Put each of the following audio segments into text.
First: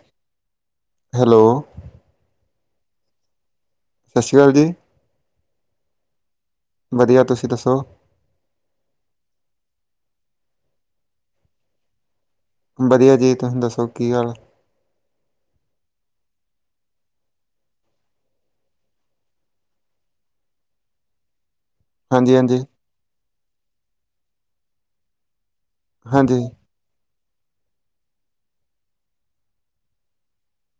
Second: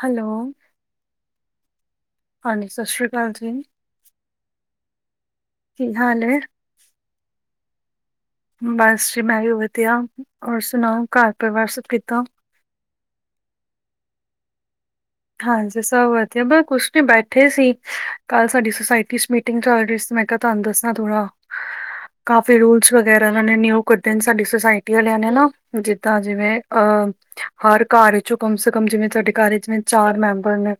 Hello. Hello. ਹਾਂਨੀ ਸਾਛਰੀ ਕਾਲ ਜੀ। ਸਸਰੀ ਕਾਲ ਜੀ। ਕੀ ਹਾਲ ਏ? ਵਧੀਆ ਤੁਸੀਂ ਦੱਸੋ? ਬਸ ਜੀ ਮੈਂ ਵੀ ਵਧੀਆ, ਔਰ ਸੁਨਾਓ ਘਰ ਪਰਿਵਾਰ ਸਭ ਕਿੱਦਾ। ਵਧੀਆ ਜੀ ਤੁਹ ਦੱਸੋ ਕੀ ਹਾਲ? ਹਾਂਜੀ ਸਭ ਵਧੀਆ ਬ ਕੁਛ ਨੀ ਬੈਠੇ ਸੀ ਕੱਲ ਸਾਡੀ ਸੋਸਾਇਟੀ ਮੀ ਇਨਸਾਡਿੰਗ ਮੈਂ ਕੇਆ ਤੁਆਨੂੰ ਦੱਸਾਂ ਥੋੜਾ ਕਾਫੀ ਹਾਂਜੀ-ਹਾਂਜੀ, ਰੂਲਸ ਵਗੈਰਾ ਨੇ ਨਿਊ ਕੱਡੇ ਨੇ ਸਾਡੀ ਸੁਸਾਇਟੀ ਵਾਲਿਆਂ ਨੇ ਨਾ, ਜਿੱਦਾਂ ਹਾਂਜੀ, ਜਿਵੇਂ ਆ ਹਰ ਘਰ ਚੋਂ ਕਮ ਸੇ ਕਮ ਜਿਵੇਂ ਸਾਡੇ ਘਰ ਵਿਚ ਨੇ ਚਾਰ ਮੈਂਬਰ ਨੇ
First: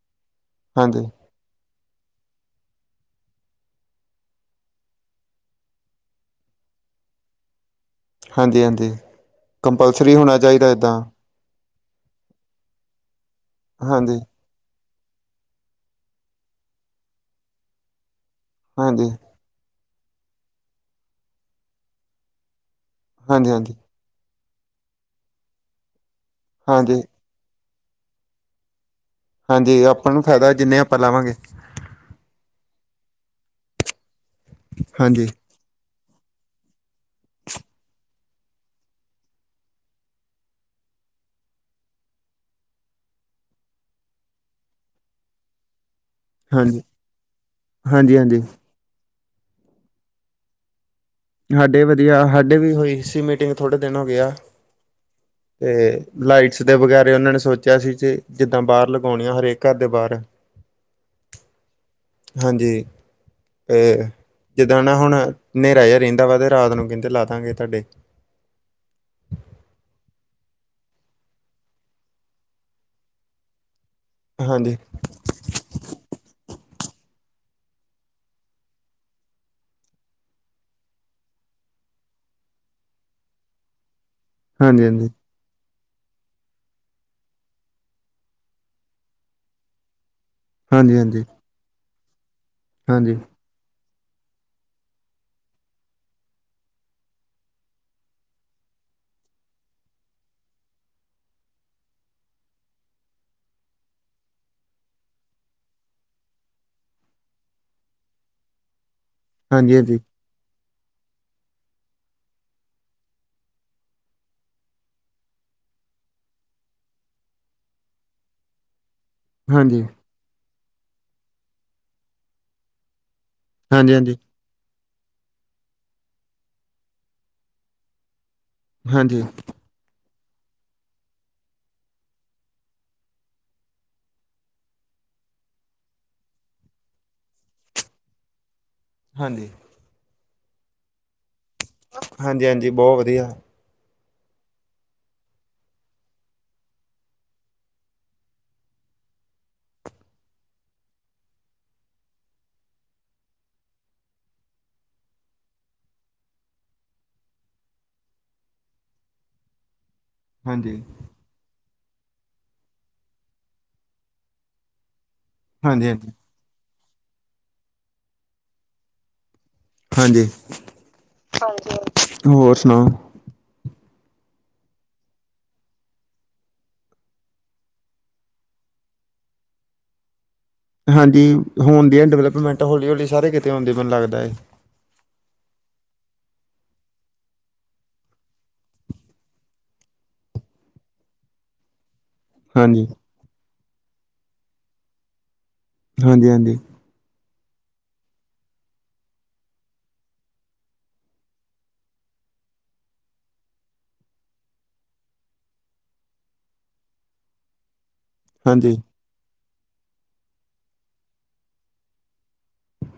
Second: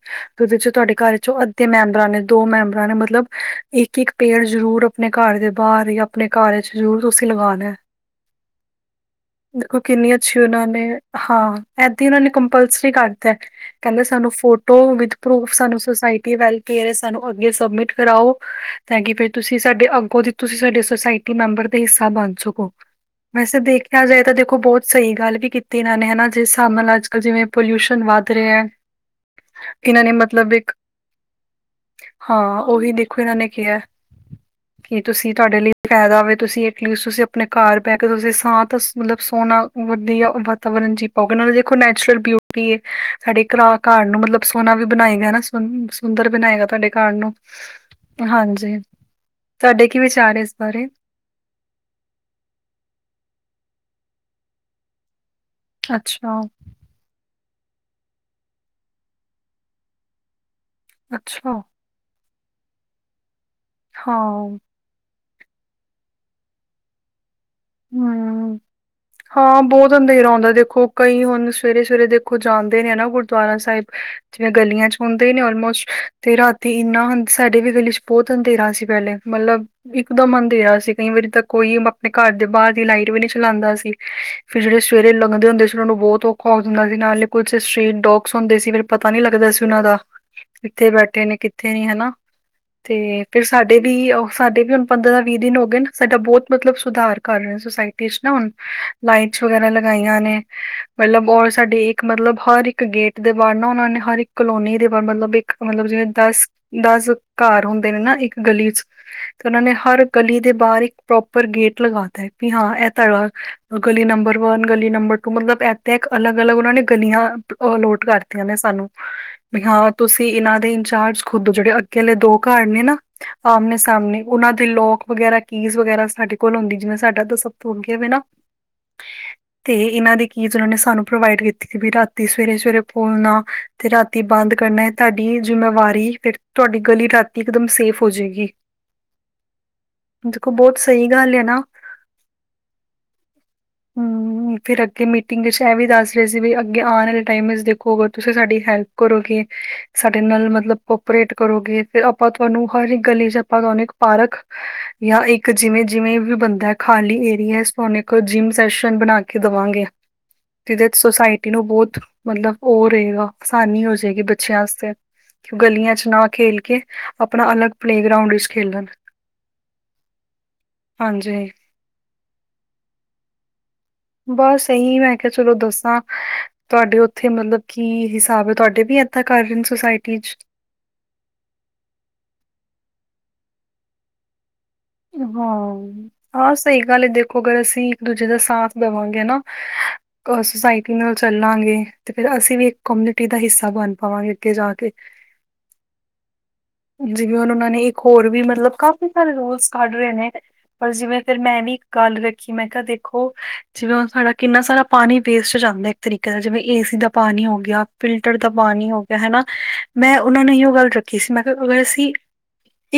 ਓਦੇ ਚੋਂ ਤੁਹਾਡੇ ਹਾਂਜੀ, ਘਰ ਚੋਂ ਅ ਤੇ ਮੈਂਬਰਾਂ ਨੇ ਦੋ ਮੈਂਬਰਾਂ ਨੇ ਮਤਲਬ ਇੱਕ-ਇੱਕ ਪੈਅਰ ਜਰੂਰ ਆਪਣੇ ਘਰ ਦੇ ਬਾਰ ਜਾਂ ਪਣੇ ਘਰ ਚ ਜ਼ਰੂਰ ਤੁਸੀਂ ਲਗਾਣਾ ਏ। ਹਾਂਜੀ-ਹਾਂਜੀ। ਦੇਖੋ ਕੰਪਲਸਰੀ ਕਿੰਨੀ ਹੋਣਾ ਅੱਛੀ ਓਨਾ ਚਾਹੀਦਾ ਨੇ ਏਦਾਂ, ਹਾਂ ਐਥੇ ਏਨਾਂ ਨੇ ਕੰਪਲਸਰੀ ਕਰਤੈ ਕੈਂਦੇ ਹਾਂਜੀ, ਸਾਨੂੰ ਫੋਟੋ ਵਿਦ ਪਰੂਫ ਸਾਨੂੰ ਸੋਸਾਇਟੀ ਵਲ ਕੇਅਰ ਏ ਸਾਨੂੰ ਅੱਗੇ ਸਾਮਿਟ ਕਰਾਓ ਤਾਂ ਹਾਂਜੀ, ਕੀ ਤੁਸੀਂ ਸਾਡੇ ਅੱਗੋ ਦੀ ਤੁਸੀਂ ਸਾਡੇ ਸੁੋਸਾਇਟੀ ਮੈਂਬਰ ਦਾ ਹਿੱਸਾ ਬਣ ਸਕੋ, ਵੈਸੇ ਹਾਂਜੀ-ਹਾਂਜੀ, ਹਾਂਜੀ। ਦੇਖ ਕਿਹਾ ਜਾਏ ਤਾਂ ਦੇਖੋ ਬਹੁਤ ਸਈ ਗੱਲ ਵੀ ਕੀਤੀ ਏਨਾਂ ਨੇ ਹਨਾ ਜਿਸ ਹਿਸਾਬ ਨਾਲ ਹਾਂਜੀ, ਅੱਜ ਕਲ ਜਿਵੇਂ ਪੋਲਿਊਸ਼ਨ ਵੱਧ ਰੇਐ। ਹਾਂਜੀ ਆਪਾਂ ਨੂੰ ਫੈਦਾ ਜਿੰਨੇ ਆਪਾਂ ਲਾਵਾਂਗੇ। ਹਾਂ ਓਹੀ ਦੇਖੋ ਏਨਾਂ ਨੇ ਕੇਆ, ਕੀ ਹਾਂਜੀ, ਤੁਸੀਂ ਤੁਹਾਡੇ ਲਈ ਪੈਦਾ ਹੋਵੇ ਤੁਸੀਂ ਐਟਲੀਸਟ ਤੁਸੀਂ ਆਪਣੇ ਘਰ ਬੈ ਕੇ ਤੁਸੀਂ ਸਾਅ ਤਾਂ ਮਤਲਬ ਸੋਣਾ ਵਧੀਆ ਵਾਤਾਵਰਨ ਜੀ ਦੇਖੋ ਨੈਚੁਰਲ ਬਿਊਟੀ ਏ ਸਾਡੇ ਘਰ ਨੂੰ ਮਤਲਬ ਸੋਨਾ ਵੀ ਬਣਾਏ ਗਾ ਨਾ ਸ ਸ ਦਰ ਬਣਾਏਗਾ ਹਾਂਜੀ। ਤੁਹਾਡੇ ਘਰ ਨੂੰ ਹਾਂਜੀ-ਹਾਂਜੀ, ਹਾਂਜੀ ਤੁਆਡੇ ਕੀ ਵਿਚਾਰ ਨੇ ਇਸ ਬਾਰੇ? ਹਾਡੇ ਵਧੀਆ ਹਾਡੇ ਵੀ ਹੋਈ ਸੀ ਮੀਟਿੰਗ ਥੋੜੇ ਦਿਨ ਹੋ ਗੇਆ। ਤੇ ਅੱਛਾ ਲਾਈਟਸ ਦੇ ਵਗੈਰੇ ਓਨਾਂ ਨੇ ਸੋਚਿਆ ਸੀ ਚੀ ਜਿੱਦਾਂ ਬਾਰ ਲਗਾਉਣੀਆਂ ਹਰੇਕ ਘਰ ਦੇ ਬਾਰ ਅੱਛਾ। ਹਾਂਜੀ, ਏ ਹਾਂ ਜਿੱਦਾਂ ਨਾ ਹੁਣ ਨੇਰਾ ਜਾ ਰੈਂ ਵ ਦਾ ਤੇ ਰਾਤ ਨੂੰ ਕੈਂਦੇ ਲਾਦਾਂ ਗੇ ਧਾਡੇ। ਹੂੰ। ਹਾਂ ਬਹੁਤ ਅੰਧੇਰਾ ਹੁੰਦਾ ਦੇਖੋ ਕਈ ਹੁਣ ਸਵੇਰੇ-ਸਵੇਰੇ ਦੇਖੋ ਜਾਂਦੇ ਨੇ ਨਾ ਗੁਰਦੁਆਰਾ ਸਾਹਿਬ ਚੇਵੇਂ ਹਾਂਜੀ, ਗਲੀਆਂ ਚ ਹੁੰ ਨੇ ਔਲਮੋਸਟ, ਤੇ ਰਾਤੀ ਏਨਾ ਸਾਡੇ ਵੀ ਗਲੀ ਚ ਬਹੁਤ ਅੰਧੇਰਾ ਸੀ ਪੈਲੇ ਮਤਲਬ [unintelligible] ਬਾਰ ਦੀ ਲਾਈਟ ਵੀ ਨੀ ਚਲਾਦਾ ਸੀ, ਫਿਰ ਜੈੜੇ ਹਾਂਜੀ-ਹਾਂਜੀ, ਸਵੇਰੇ ਲੰਘਦੇ ਹੁੰਦੇ ਸੀ ਓਨਾਂ ਨੂੰ ਬਹੁਤ ਔਖਾ ਹੋ ਹੁੰਦਾ ਸੀ ਨਾਲੇ ਕੁਛ ਸਟ੍ਰੀਟ ਡੋਗਸ ਹੁੰਦੇ ਸੀ ਫਿਰ ਪਤਾ ਨੀ ਲੱਗਦਾ ਸੀ ਓਨਾਂ ਦਾ। ਕਿੱਥੇ ਹਾਂਜੀ-ਹਾਂਜੀ, ਬੈਠੇ ਨੇ ਕਿੱਥੇ ਨੀ ਹਨਾ, ਹਾਂਜੀ, ਤੇ ਫਿਰ ਸਾਡੇ ਵੀ ਸਾਡੇ ਵੀ ਹੁਣ ਪੰਦਰਾਂ ਦਾ ਵੀ ਦਿਨ ਹੋ ਗਏ ਸਾਡਾ ਬੌਤ ਮਤਲਬ ਸੁਧਾਰ ਕਰ ਰਏ ਸੁਸਾਇਟੀ ਚ ਨਾ ਹੁਣ ਲਾਈਟਸ ਵਗੈਰਾ ਲਗਾਈਆਂ ਨੇ, ਮਤਲਬ ਔਰ ਸਾਡੇ ਮਤਲਬ ਹਰ ਇੱਕ ਗੇਟ ਦੇ ਬਾਰ ਨਾ ਓਨਾਂ ਨੇ ਹਰ ਇੱਕ ਕਲੋਨੀ ਦੇ ਬ ਮਤਲਬ ਇੱਕ ਮਤਲਬ ਜਿਵੇਂ ਦਸ ਦਸ ਘਰ ਹੁੰਦੇ ਨੇ ਨਾ ਇੱਕ ਗਲੀ ਚ ਤੇ ਓਨੇ ਹਾਂਜੀ-ਹਾਂਜੀ, ਹਰ ਗਲੀ ਦੇ ਬਾਰ ਇੱਕ ਪ੍ਰੋਪਰ ਗੇਟ ਲਗਾ ਵੀ ਹਾਂ ਭੀ ਆ ਤਾ ਗਲੀ ਨੰਬਰ ਵਨ ਗਲੀ ਨੰਬਰ ਟੂ ਮਤਲਬ ਇ ਤਾਂ ਇੱਕ ਅਲੱਗ-ਅਲੱਗ ਓਨਾਂ ਨੇ ਗਲੀਆਂ ਆ ਨੋਟ ਕਰਤੀਆਂ ਨੇ ਸਾਨੂੰ। ਵੀ ਹਾਂਜੀ, ਹਾਂ ਤੁਸੀਂ ਏਨਾਂ ਦੇ ਇੰਚਾਰਜ ਖੁਦੋ ਜੇੜੇ ਅੱਗੇ ਵਾਲੇ ਦੋ ਘਰ ਨੇ ਨਾ ਹਾਂਜੀ-ਹਾਂਜੀ, ਆਮਣੇ-ਸਾਮਣੇ ਓਨਾਂ ਦੇ ਲੋਕ ਵਗੈਰਾ ਕੀਜ਼ ਵਗੈਰਾ ਸਾਡੇ ਕੋਲ ਹੁੰਦੀ ਜਿਵੇਂ ਸਾਡਾ ਤਾਂ ਸਭ ਤਣ ਗਿਆਵੇ ਨਾ [unintelligible] ਹਾਂਜੀ ਤੇ ਇਹਨਾਂ ਦੀ ਕੀਜ਼ ਉਹਨਾਂ ਨੇ ਸਾਨੂੰ ਪ੍ਰੋਵਾਈਡ ਕੀਤੀ ਵੀ ਰਾਤੀ ਸਵੇਰੇ ਸਵੇਰੇ ਖੋਲਨਾ ਤੇ ਰਾਤੀ ਬੰਦ ਕਰਨਾ ਹੈ ਤਾਡੀ ਜਿੰਮੇਵਾਰੀ ਫੇਰ ਤੁਹਾਡੀ ਗਲੀ ਰਾਤੀ ਇਕ ਦਮ ਸੇਫ ਹੋ ਜਾਏਗੀ। [inaudible] [inaudible] ਹਾਂਜੀ ਦੇਖੋ ਬਹੁਤ ਸਹੀ ਗੱਲ ਹੈ ਨਾ ਹਾਂਜੀ ਹਾਂਜੀ ਬੋਹ ਵਧੀਆ ਹੁ ਫਿਰ ਅੱਗੇ ਮੀਟਿੰਗ ਇਚ ਇਹ ਵੀ ਦੱਸ ਰਹੇ ਸੀ ਵੀ ਅੱਗੇ ਆਣ ਵਾਲੇ ਟਾਈਮ ਵਿੱਚ ਦੇਖੋ ਅਗਰ ਤੁਸੀਂ ਸਾਡੀ ਹੈਲਪ ਕਰੋਗੇ ਸਾਡੇ ਨਾਲ ਮਤਲਬ ਕੋਪਰੇਟ ਕਰੋਗੇ ਫੇਰ ਆਪਾਂ ਤੁਹਾਨੂੰ ਹਰ ਇੱਕ ਗਲ ਇਚ ਆਪਾਂ ਤੁਹਾਨੂੰ ਪਾਰਕ ਜਾਂ ਇੱਕ ਜਿਵੇਂ ਜਿਵੇਂ ਵੀ ਬੰ ਖਾਲੀ ਏਰੀਏ ਚ ਤੁਹਾਨ ਇੱਕ ਜਿੰਮ ਸੈਸ਼ਨ ਬਨਾ ਕੇ ਦਵਾਂਗੇ ਹਾਂਜੀ, ਜਿਹਦੇ ਸੋਸਾਇਟੀ ਨੂੰ ਬੋਤ ਮਤਲਬ ਉਹ ਰਹੇਗਾ ਅਸਾਨੀ ਹੋ ਜਾਏਗੀ ਬਚਿਆ ਆਸਤੇ ਗਲੀਆਂ 'ਚ ਹਾਂਜੀ-ਹਾਂਜੀ, ਨਾ ਖੇਲ ਕੇ ਅਪਣਾ ਅਲੱਗ ਪਲੇਗਰਾਊਂਡ ਇਚ ਖੇਲਨ ਹਾਂਜੀ ਹੋਰ ਸੁਨਾਓ ਬਸ ਇਹੀ ਮੈਂ ਕਿਹਾ ਚਲੋ ਦੱਸਾਂ ਤੁਹਾਡੇ ਉੱਥੇ ਮਲਬ ਕੀ ਹਿਸਾਬ ਹੈ ਤੁਹਾਡੇ ਵੀ ਏਦਾਂ ਕਰ ਰਹੇ ਨੇ ਸੁਸਾਇਟੀ ਚ ਹਾਂਜੀ ਹੋਨ ਦੀ ਹੈ ਡਿਵੈਲਪਮੈਂਟ ਹੌਲੀ ਹੌਲੀ ਸਾਰੇ ਕਿਤੇ ਹੋਣ ਦੀ ਮੈਨੂੰ ਲਾਗਦਾ ਏ ਹਾਂ ਹਾਂ ਸਹੀ ਗੱਲ ਹੈ ਦੇਖੋ ਅਗਰ ਅਸੀਂ ਇੱਕ ਦੂਜੇ ਦਾ ਸਾਥ ਦਵਾਂਗੇ ਨਾ ਅ ਸੁਸਾਇਟੀ ਨਾਲ ਚੱਲਾਂਗੇ ਫੇਰ ਅਸੀਂ ਵੀ ਇੱਕ ਹਾਂਜੀ, ਕਮਿਊਨਿਟੀ ਦਾ ਹਿੱਸਾ ਬਨ ਪਾਵਾਂਗੇ ਅੱਗੇ ਜਾ ਕੇ ਹਾਂਜੀ ਹਾਂਜੀ ਜਿਵੇਂ ਹੁਨ ਉਹਨਾਂ ਨੇ ਇੱਕ ਹੋਰ ਵੀ ਮਤਲਬ ਕਾਫੀ ਸਾਰੇ ਰੁਲਸ ਕੱਢ ਰਹੇ ਨੇ ਪਰ ਜਿਵੇਂ ਫੇਰ ਮੈਂ ਨੀ ਇੱਕ ਗੱਲ ਰੱਖੀ ਮੈਂ ਕਿਹਾ ਦੇਖੋ ਜਿਵੇਂ ਹੁਨ ਸਾਡਾ ਕਿੰਨਾ ਸਾਰਾ ਪਾਨੀ ਵੇਸਟ ਜਾਂਦਾ ਇੱਕ ਤਰੀਕੇ ਦਾ ਜਿਵੇਂ ਏਸੀ ਦਾ ਪਾਨੀ ਹੋ ਗਿਆ ਫਿਲਟਰ ਦਾ ਹਾਂਜੀ, ਹਾਂਜੀ, ਪਾਨੀ ਹੋ ਗਿਆ ਹੈਨਾ ਮੈਂ ਉਹਨਾਂ ਨੂੰ ਇਹੋ ਗੱਲ ਰੱਖੀ ਸੀ ਮੈਂ ਕਿਹਾ ਅਗਰ ਅਸੀਂ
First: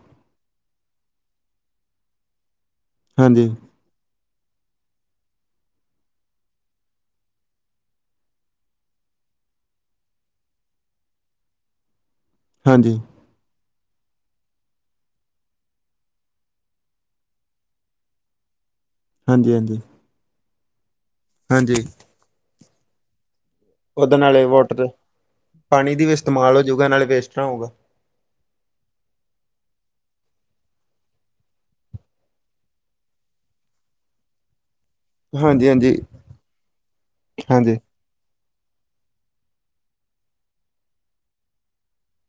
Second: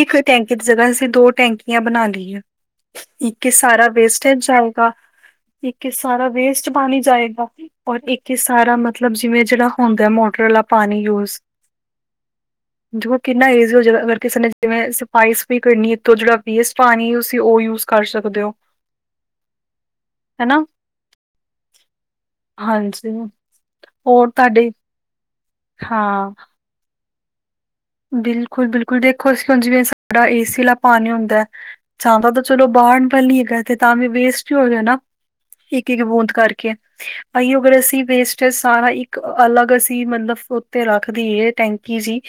ਇੱਕ ਟੈਂਕੀ ਦੀ ਜਗ੍ਹਾ ਅਸੀਂ ਦੋ ਟੈਂਕੀਆਂ ਬਨਾ ਲਈਏ ਇੱਕ ਹਾਂਜੀ, ਇਚ ਸਾਰਾ ਵੇਸਟ ਜਾਏਗਾ ਇੱਕ ਇਚ ਸਾਰਾ ਵੇਸਟ ਪਾਨੀ ਜਾਏਗਾ ਔਰ ਇੱਕ ਇਚ ਸਾਰਾ ਮਤਲਬ ਜਿਵੇਂ ਜਿਹੜਾ ਹੁੰਦਾ ਮੋਟਰ ਵਾਲਾ ਪਾਨੀ ਯੂਜ਼ ਦੇਖੋ ਕਿੰਨਾ ਈਜ਼ੀ ਹੋ ਜੇਗਾ ਅਗਰ ਕਿਸੇ ਨੇ ਜਿਵੇਂ ਸਫਾਈ ਸਫੁਈ ਕਰਨੀ ਇਥੋਂ ਜਿਹੜਾ ਪਾਨੀ ਤੁਸੀਂ ਉਹ ਯੂਜ ਕਰ ਸਕਦੇ ੳ ਹਾਂਜੀ ਹਾਂਜੀ ਹੈਨਾ ਹਾਂਜੀ ਹਾਂਜੀ ਉਹਦੇ ਹੋਰ ਨਾਲੇ ਤੁਹਾਡੇ ਵਾਟਰ ਪਾਣੀ ਦੀ ਵੀ ਇਸਤੇਮਾਲ ਹੋਜੂਗਾ ਨਾਲੇ ਵੇਸਟ ਨਾ ਹੋਊਗਾ ਬਿਲਕੁਲ ਬਿਲਕੁਲ ਦੇਖੋ ਅਸੀਂ ਹੁਨ ਜਿਵੇਂ ਸਾਡਾ ਏ ਸੀ ਆਲਾ ਪਾਨੀ ਹੁੰਦਾ ਜਾਂਦਾ ਤਾਂ ਚਲੋ ਬਾਹਰ ਵਲ ਈ ਹੇਗਾ ਤਾਂ ਵੀ ਵੇਸਟ ਹੀ ਹੋ ਗਿਆ ਨਾ। ਇੱਕ ਹਾਂਜੀ-ਹਾਂਜੀ, ਇੱਕ ਬੂੰਦ ਕਰਕੇ ਅਈੳ ਹਾਂਜੀ, ਹਾਂਜੀ, ਅਗਰ ਅਸੀਂ ਵੇਸ ਤੇ ਸਾਰਾ ਇੱਕ ਅਲੱਗ ਅਸੀਂ ਮਲਬ ਉੱਤੇ ਰੱਖ ਦੀ ਏ ਟੈਂਕੀ ਜੀ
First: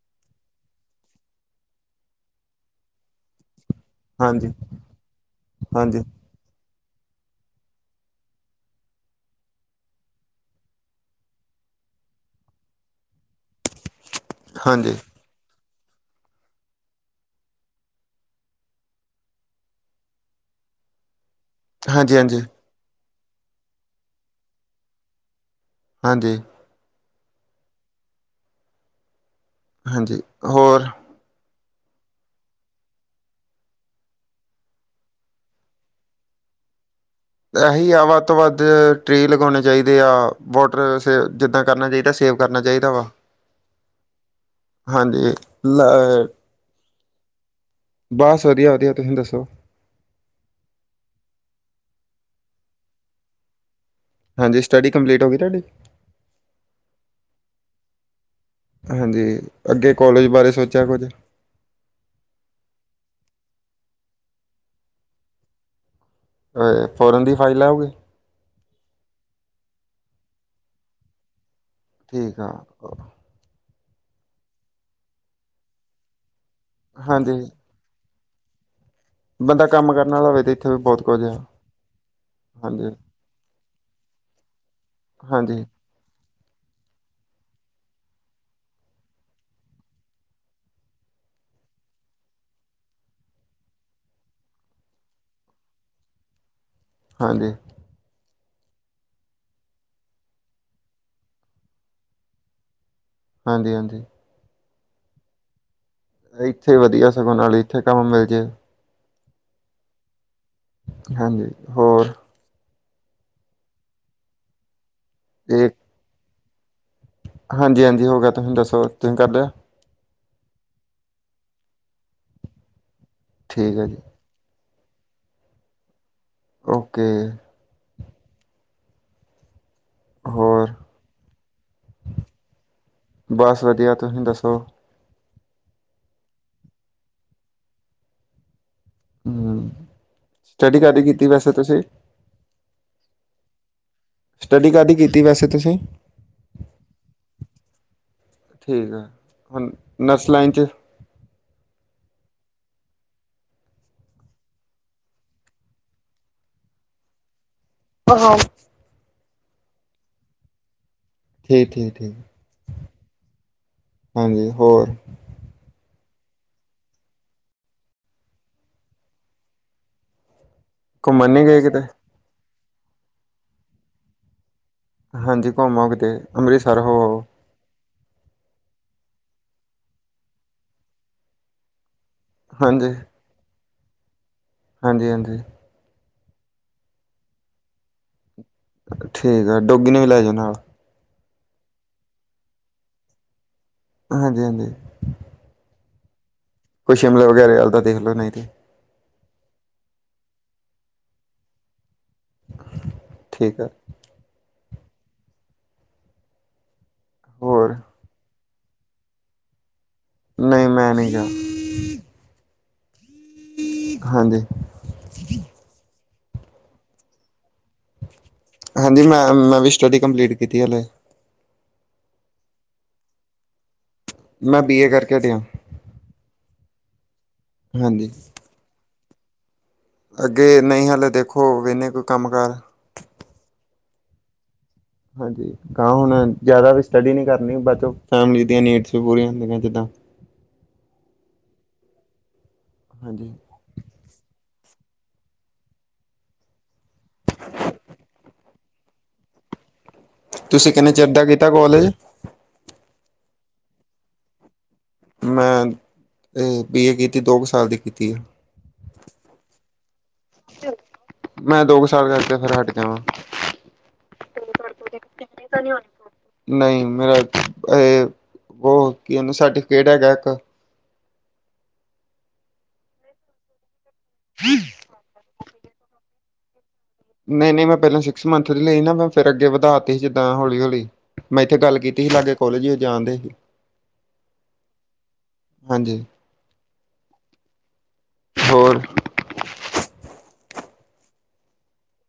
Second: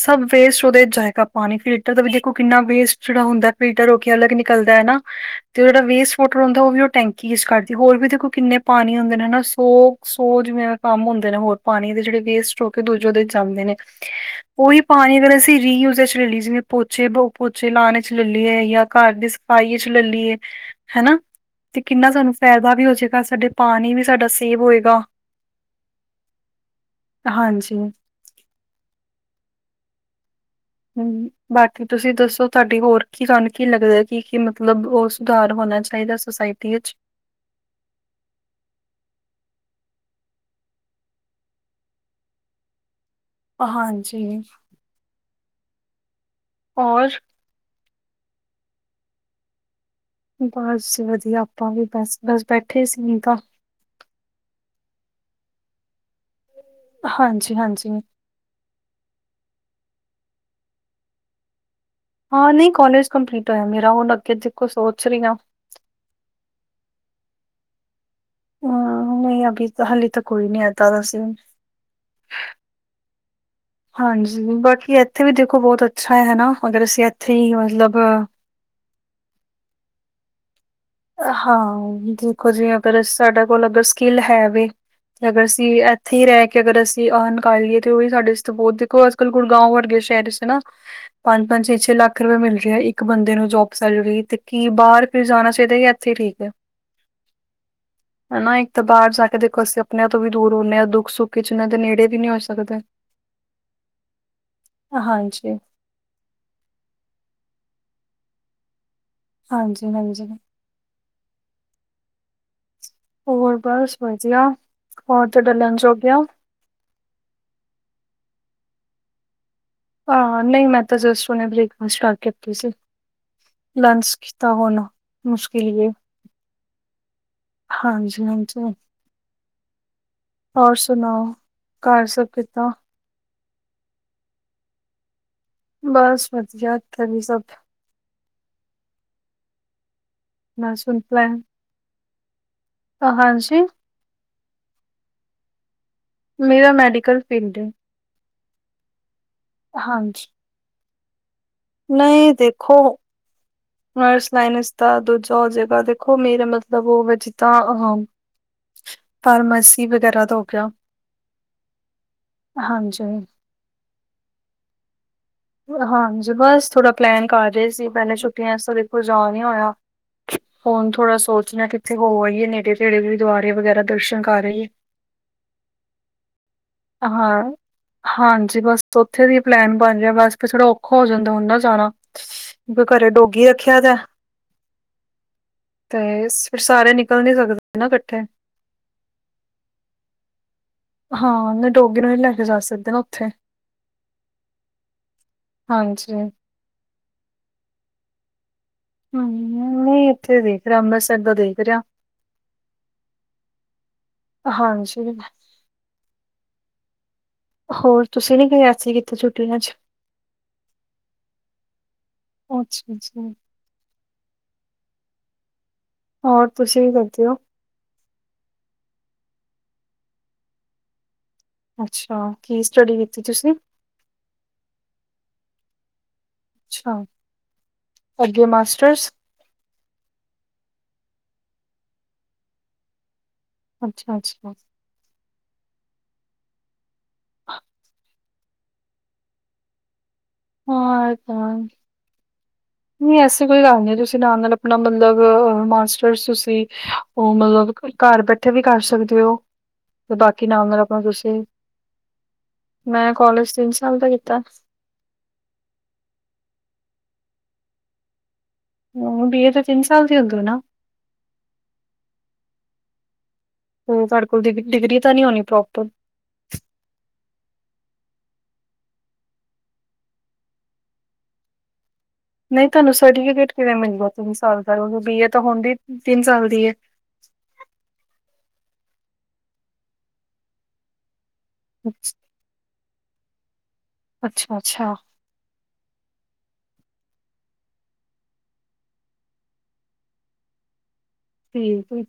ਸਭ ਵੇਸਟ ਉਹਦੇ ਜਾਏਗਾ ਪਾਨੀ ਫਿਲਟਰ ਦਾ ਵੀ ਦੇਖੋ ਕਿੰਨਾ ਵੇਸਟ ਜਿਹੜਾ ਹੁੰਦਾ ਫਿਲਟਰ ਹੋ ਕੇ ਅਲੱਗ ਹਾਂਜੀ, ਨਿਕਲਦਾ ਏ ਨਾ ਤੇ ਉਹ ਜਿਹੜਾ ਹਾਂਜੀ, ਵੇਸਟ ਵਾ ਹੁੰਦਾ ਉਹ ਵੀ ਉਹ ਟੈਂਕੀ ਸ ਕੱਢਦੀ ਹੋਰ ਵੀ ਦੇਖੋ ਕਿੰਨੇ ਪਾਨੀ ਹੁੰਦੇ ਨੇ ਨਾ ਸੌ ਸੌ ਜਿਵੇਂ ਕੰਮ ਹੁੰਦੇ ਨੇ ਹੋਰ ਪਾਣੀ ਦੇ ਜਿਹੜੇ ਵੇਸਟ ਹੋ ਕੇ ਦੂਜੇ ਉਦੇ ਚ ਜਾਂਦੇ ਨੇ ਉਹੀ ਹਾਂਜੀ, ਪਾਣੀ ਅਗਰ ਅਸੀਂ ਰੀਯੂਜ ਇਚ ਲਲੀਏ ਜਿਵੇਂ ਪੋਚੇ ਦੋ ਪੋਚੇ ਲਾਨ ਇਚ ਲਲੀਏ ਯਾ ਘਰ ਦੀ ਸਫਾਈ ਇਚ ਲਲੀਏ ਹੈਨਾ ਤੇ ਕਿੰਨਾ ਸਾਨੂੰ ਹਾਂਜੀ, ਹਾਂਜੀ, ਫੈਦਾ ਵੀ ਹੋ ਜਾਏਗਾ ਸਾਡੇ ਪਾਨੀ ਵੀ ਸਾਡਾ ਸੇਵ ਹੋਏਗਾ ਹਾਂਜੀ ਹਾਂਜੀ। ਹਾਂਜੀ, ਹੋਰ? ਹੂੰ, ਬਾਕੀ ਤੁਸੀਂ ਦੱਸੋ, ਤੁਹਾਡੀ ਹੋਰ ਕੀ ਤੁਹਾਨੂੰ ਕੀ ਲੱਗਦਾ, ਕੀ-ਕੀ ਮਤਲਬ ਉਹ ਸੁਧਾਰ ਹੋਣਾ ਚਾਹੀਦਾ? ਸੁੋਸਾਇਟੀ ਇੱਚ ਐਹੀ ਆ ਵੱਧ ਤੋਂ ਵੱਧ ਟ੍ਰੀ ਲਗਾਉਣੇ ਚਾਹੀਦੇ ਆ, ਵੋਟਰ ਸੇ ਜਿੱਦਾਂ ਕਰਨਾ ਚਾਈਦਾ ਸੇਵ। ਕਰਨਾ ਚਾਈਦਾ ਵਾ। ਹਾਂਜੀ। ਹਾਂਜੀ, ਲ ਔਰ? ਬਸ ਵਧੀਆ-ਵਧੀਆ ਤੁਹੀਂ ਦੱਸੋ? ਬਸ ਵਧੀਆ ਆਪਾਂ ਵੀ ਬਸ, ਬਸ ਬੈਠੇ ਸੀ [unintelligible] ਹਾਂਜੀ ਸਟੱਡੀ ਕੰਪਲੀਟ ਹੋ ਗਈ ਤੁਹਾਡੀ? ਹਾਂਜੀ-ਹਾਂਜੀ। ਹਾਂਜੀ, ਅੱਗੇ ਕੋਲਜ ਬਾਰੇ ਸੋਚਿਆ ਕੁਝ? ਹਾਂ, ਨਹੀਂ ਕੋਲਜ ਕੰਪਲੀਟ ਹੋਇਆ ਮੇਰਾ, ਹੁਣ ਅੱਗੇ ਦੇਖੋ ਸੋਚ ਰਹੀ ਹਾਂ। ਅ ਫੋਰਨ ਦੀ ਫਾਈਲ ਲਾਓਗੇ? ਹਹ, ਨਹੀਂ ਅਭੀ ਤਾਂ ਹਾਲੇ ਤ ਕੋਈ ਨੀ ਏਦਾਂ ਦਾ ਸੀਨ। ਠੀਕ ਆ ਓ ਹਾਂਜੀ, ਬਾਕੀ ਐਥੇ ਵੀ ਦੇਖੋ ਬਹੋਤ ਅੱਛਾ ਹੈ ਹੈਨਾ? ਅਗਰ ਅਸੀਂ ਐਥੇ ਹਾਂਜੀ ਹੀ ਮਤਲਬ ਬੰਦਾ ਕੰਮ ਕਰਨ ਆਲਾ ਹੋਵੇ, ਤੇ ਏਥੇ ਵੀ ਬਹੁਤ ਕੁਝ ਆ ਹਾਂ, ਦੇਖੋ ਜੀ ਹਾਂਜੀ ਅਗਰ ਸਾਡਾ ਕੋਲ ਅਗਰ ਸਕਿੱਲ ਹੈ ਵੇ, ਅਗਰ ਹਾਂਜੀ ਅਸੀਂ ਏ ਇੱਥੇ ਈ ਰੇਹ ਕੇ ਅਗਰ ਅਸੀਂ ਅਰਨ ਕਰ ਲਈਏ ਤੇ ਉਹ ਵੀ ਸਾਡੇ ਬਹੁਤ, ਦੇਖੋ ਅੱਜ ਕੱਲ੍ਹ ਗੁੜਗਾਂਵ ਵਰਗੇ ਸ਼ਹਿਰ ਇੱਚ ਤੇ ਨਾ ਪੰਜ-ਪੰਜ, ਛੇ-ਛੇ ਲੱਖ ਰੁਪੇਆ ਮਿਲ ਰੇਆ ਹੈ, ਇੱਕ ਬੰਦੇ ਨੂੰ ਜੋਬ ਸੈਲਰੀ, ਤੇ ਕੀ ਬਾਹਰ ਫੇਰ ਜਾਣਾ ਦੇ ਦੇਣ ਐਥੇ ਈ ਠੀਕ ਐ। ਹਾਂਜੀ। [inaudible] ਹਨਾ, ਇੱਕ ਤਾਂ ਬਾਹਰ ਜਾ ਕੇ ਦੇਖੋ ਅਸੀਂ ਆਪਣੇਆਂ ਤੋਂ ਵੀ ਦੂਰ ਹੁੰਨੇ ਆ, ਦੁੱਖ ਸੁੱਖ ਚ ਉਹਨਾਂ ਦੇ ਨੇੜੇ ਵੀ ਨੀ ਹੋ ਸਕਦੇ। [inaudible] ਹਾਂਜੀ-ਹਾਂਜੀ। ਹਾਂਜੀ। ਏਥੇ ਵਧੀਆ, ਸਗੋਂ ਨਾਲੇ ਏਥੇ ਕੰਮ ਮਿਲ ਜੇ। ਹਾਂਜੀ-ਹਾਂਜੀ। ਹਾਂਜੀ, ਹੋਰ? ਹੋਰ ਬਸ ਵਧੀਆ, ਹੋਰ ਤੁਹਾਡਾ ਲੰਚ ਹੋ ਗਿਆ? ਹਾਂਜੀ-ਹਾਂਜੀ ਹੋ ਗਿਆ, ਤੁਹੀਂ ਦੱਸੋ, ਤੁਹੀਂ ਕਰ ਲਿਆ? ਆ ਨਈ, ਮੈਂ ਤਾਂ ਜਸਟ ਹੁਣੇ ਬ੍ਰੇਕਫਾਸਟ ਕਰਕੇ ਹਟੀ ਸੀ। ਠੀਕ ਹੈ ਜੀ ਲੰਚ ਕੀਤਾ ਹੁਣ, ਮੁਸ਼ਕਿਲ ਈ ਏ। ਓਕੇ। ਹਾਂਜੀ-ਹਾਂਜੀ। ਹੋਰ ਸੁਣਾਓ? ਕਾਰ ਸਭ ਕਿੱਦਾਂ? ਬਸ ਵਧੀਆ, ਤੁਹੀਂ ਦੱਸੋ? ਬਸ ਵਧੀਆ ਏਥੇ ਵੀ ਸਭ। ਹੂੰ, ਮੈਂ ਸਟੱਡੀ ਸੁਣ ਕਾਦੀ ਕੀਤੀ ਵੈਸੇ ਤੁਸੀਂ? ਹ ਹਾਂਜੀ? ਸਟੱਡੀ ਕਾਦੀ ਕੀਤੀ ਵੈਸੇ ਤੁਸੀਂ? ਮੇਰਾ ਮੈਡੀਕਲ ਫਿੰਡ ਏ। ਠੀਕ ਹੈ, ਹੁਣ ਨਰਸ ਲਾਈਨ ਚ ਨਈ ਦੇਖੋ ਨਰਸ ਲਾਈਨ ਇੱਚ ਤਾਂ ਦੂਜਾ ਹੋ ਜੇਗਾ, ਦੇਖੋ ਮੇਰਾ ਮਤਲਬ ਉਹਵੇ ਜਿੱਦਾਂ ਅ ਹਮ ਫਾਰਮਾਸੀ ਵਗੈਰਾ ਦਾ ਹੋ ਗਿਆ। ਠੀਕ ਠੀਕ ਠੀਕ, ਹਾਂਜੀ ਹਾਂਜੀ ਹੋਰ ਹਾਂਜੀ ਬਸ ਥੋੜ੍ਹਾ ਪਲੈਨ ਕਰ ਰਹੇ ਸੀ, ਪਹਿਲਾਂ ਛੁੱਟੀਆਂ 'ਚ ਦੇਖੋ ਜਾ ਨੀ ਹੋਇਆ। ਹੁਣ ਥੋੜਾ ਘੁੰਮਣ ਨੀ ਸੋਚ ਗਏ ਰਹੇ ਕਿਤੇ ਕਿੱਥੇ ਹੋ ਆਈਏ ਨੇੜੇ ਤੇੜੇ ਗੁਰਦੁਆਰੇ ਵਗੈਰਾ ਦਰਸ਼ਨ ਕਰ ਆਇਐ। ਹਾਂਜੀ ਘੁੰਮੋ ਕਿਤੇ ਏ, ਅੰਮ੍ਰਿਤਸਰ ਹੋ ਆਯੋ। ਹਾਂ, ਹਾਂਜੀ ਬਸ, ਉੱਥੇ ਦੀ ਪਲੈਨ ਬਣ ਰਿਹਾ ਬਸ ਕਿਸੇ ਵੇਲੇ ਔਖਾ ਹੋ ਜਾਂਦਾ ਹੁਣ ਨਾ ਜਾਣਾ। ਹਾਂਜੀ ਘਰੇ ਡੋਗੀ ਰੱਖਿਆ ਤਾਂ, ਹਾਂਜੀ, ਹਾਂਜੀ ਤੇ, ਫਿਰ ਸਾਰੇ ਨਿਕਲ ਨੀ ਸਕਦੇ ਨਾ ਇਕੱਠੇ ਠੀਕ ਆ ਡੋਗੀ ਨੇ ਵੀ ਲੈ ਜਾਓ ਨਾਲ ਹਾਂ ਡੋਗੀ ਨੂੰ ਹੀ ਨਹੀ ਲੈ ਕੇ ਜਾ ਸਕਦੇ ਨਾ ਉੱਥੇ ਹਾਂਜੀ ਹਾਂਜੀ। ਹਾਂਜੀ ਕੋਈ ਸ਼ਿਮਲਾ ਵਗੈਰਾ ਵਲ ਦਾ ਦੇਖ ਲਓ ਨਹੀਂ ਤਾਂ ਹਮ, ਨਹੀਂ ਇੱਥੇ ਦੇਖ ਰਿਹਾ ਅੰਮ੍ਰਿਤਸਰ ਦਾ ਦੇਖ ਰਿਹਾ ਠੀਕ ਹੈ। ਹਾਂਜੀ ਮੈਂ ਹੋਰ ਤੁਸੀਂ ਨੀ ਗਏ ਐਤਕੀ ਕਿੱਥੇ ਛੁੱਟੀਆਂ 'ਚ ਨਹੀਂ ਮੈਂ ਨਹੀਂ ਗਿਆ। ਅੱਛਾ, ਅੱਛਾ। ਹਾਂਜੀ। ਹੋਰ ਤੁਸੀਂ ਕੀ ਕਰਦੇ ਹੋ? ਹਾਂਜੀ ਮੈਂਮ, ਮੈਂ ਵੀ ਸਟੱਡੀ ਕੰਪਲੀਟ ਕੀਤੀ ਹਲੇ। ਅੱਛਾ ਕੀ ਸਟਡੀ ਕੀਤੀ ਤੁਸੀਂ? ਮੈਂ ਬੀ ਏ ਕਰਕੇ ਹਟਿਆ। ਅਛਾ, ਹਾਂਜੀ ਅੱਗੇ ਮਾਸਟਰਸ? ਅੱਗੇ ਨਹੀਂ ਹਲੇ ਦੇਖੋ, ਵੇਨੇ ਕੋਈ ਕੰਮ ਕਾਰ ਅੱਛਾ, ਅੱਛਾ। ਹਾਂਜੀ ਹੁਣ ਜ਼ਿਆਦਾ ਵੀ ਸਟੱਡੀ ਨਹੀਂ ਕਰਨੀ, ਬਾਅਦ 'ਚੋ ਫੈਮਿਲੀ ਦੀਆਂ ਨੀਡਸ ਵੀ ਪੂਰੀਆਂ ਹੁੰਦੀਆਂ ਜਿੱਦਾਂ ਹਾਂ ਆ ਤੇ ਹੈ। ਨਹੀਂ ਹਾਂਜੀ ਐਸੀ ਕੋਈ ਗੱਲ ਨਹੀਂ ਤੁਸੀਂ ਨਾਲ, ਨਾਲ ਆਪਣਾ ਮਤਲਬ ਮਾਸਟਰਸ ਤੁਸੀਂ ਉਹ ਮਤਲਬ ਘਰ ਬੈਠੇ ਵੀ ਕਰ ਸਕਦੇ ਹੋ। ਤੇ ਬਾਕੀ ਨਾਲ- ਤੁਸੀਂ ਨਾਲ ਕਿੰਨੇ ਆਪਣਾ ਚਿਰ ਦਾ ਤੂਸੀਂ ਕੀਤਾ ਕੋਲਜ ਮੈਂ ਕਾਲਜ ਤਿੰਨ ਸਾਲ ਦਾ ਕੀਤਾ। ਮੈਂ ਇਹ ਬੀ ਏ ਕੀਤੀ ਦੋ ਕੁ ਸਾਲ ਦੀ ਕੀਤੀ ਹੈ। ਹ ਬੀ ਏ ਤਾਂ ਤਿੰਨ ਸਾਲ ਦੀ ਹੁੰਦੀ ਨਾ! ਮੈਂ ਦੋ ਕੁ ਸਾਲ ਕਰਕੇ ਫੇਿਰ ਹਟ ਗਿਆ ਵਾ- ਉਹ ਤਾਡੇ ਕੋਲ ਡਿਗਰੀ ਤਾਂ ਨਹੀਂ ਹੋਉਣੀ ਪ੍ਰੋਪਰ। ਨਹੀਂ ਮੇਰਾ ਇਹ ਬ ਕੀ ਇਹਨ ਸਰਟੀਫਿਕੇਟ ਹੈਗਾ ਇੱਕ। ਨਹੀਂ ਤੁਹਾਨੂੰ ਸਰਟੀਫਿਕੇਟ ਕਿਵੇਂ ਮਿਲ ਗਿਆ ਤਿੰਨ ਸਾਲ ਦਾ, ਕਿਉਂਕੀ ਬੀਏ ਤਾਂ ਹੁਣ ਦੀ ਤਿੰਨ ਸਾਲ ਦੀ। ਨਹੀਂ ਨਹੀਂ ਮੈਂ ਪਹਿਲਾਂ ਸਿਕਸ ਮੰਥ ਦੀ ਲਈ ਨਾ ਮੈਂ ਫਿਰ ਅੱਗੇ ਵਧਾ ਤ ਸੀ, ਜਿੱਦਾਂ ਹੌਲੀ ਹੌਲੀ ਮੈਂ ਇੱਥੇ ਗੱਲ ਕੀਤੀ ਸੀ ਲਾਗੇ ਕੋਲੇਜ ਉਹ ਜਾਣਦੇ ਸੀ। ਅੱਛਾ, ਅੱਛਾ। ਹਾਂਜੀ, ਹੋਰ। ਠੀਕ ਏ।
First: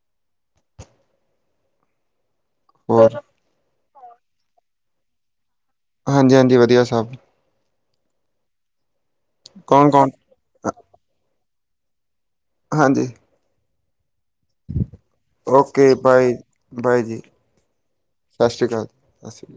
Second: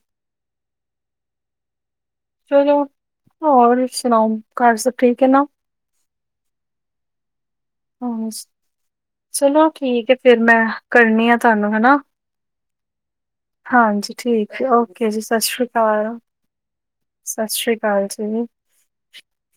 ਚਲੋ ਹੋਰ ਹੋਰ ਸੁਣਾਓ, ਘਰ ਸਭ ਠੀਕ ਹੈ ਨਾ? ਹਾਂਜੀ ਹਾਂਜੀ ਵਧੀਆ ਸਬ- ਹਮ ਚਲੋ ਕੌਣ ਠੀਕ ਕੌਣ ਹੈ, ਫਿਰ ਮੈਂ ਕਰਨੀ ਆ ਤੁਹਾਨੂੰ ਹਨਾ। ਹਾਂਜੀ। ਹਾਂਜੀ ਠੀਕ ਹੈ ਓਕੇ ਜੀ, ਸਤਿ ਸ਼੍ਰੀ ਓਕੇ ਅਕਾਲ- ਬਾਏ ਬਾਏ ਜੀ ਸਤਿ ਸ਼੍ਰੀ ਅਕਾਲ ਜੀ। ਅੱਛਾ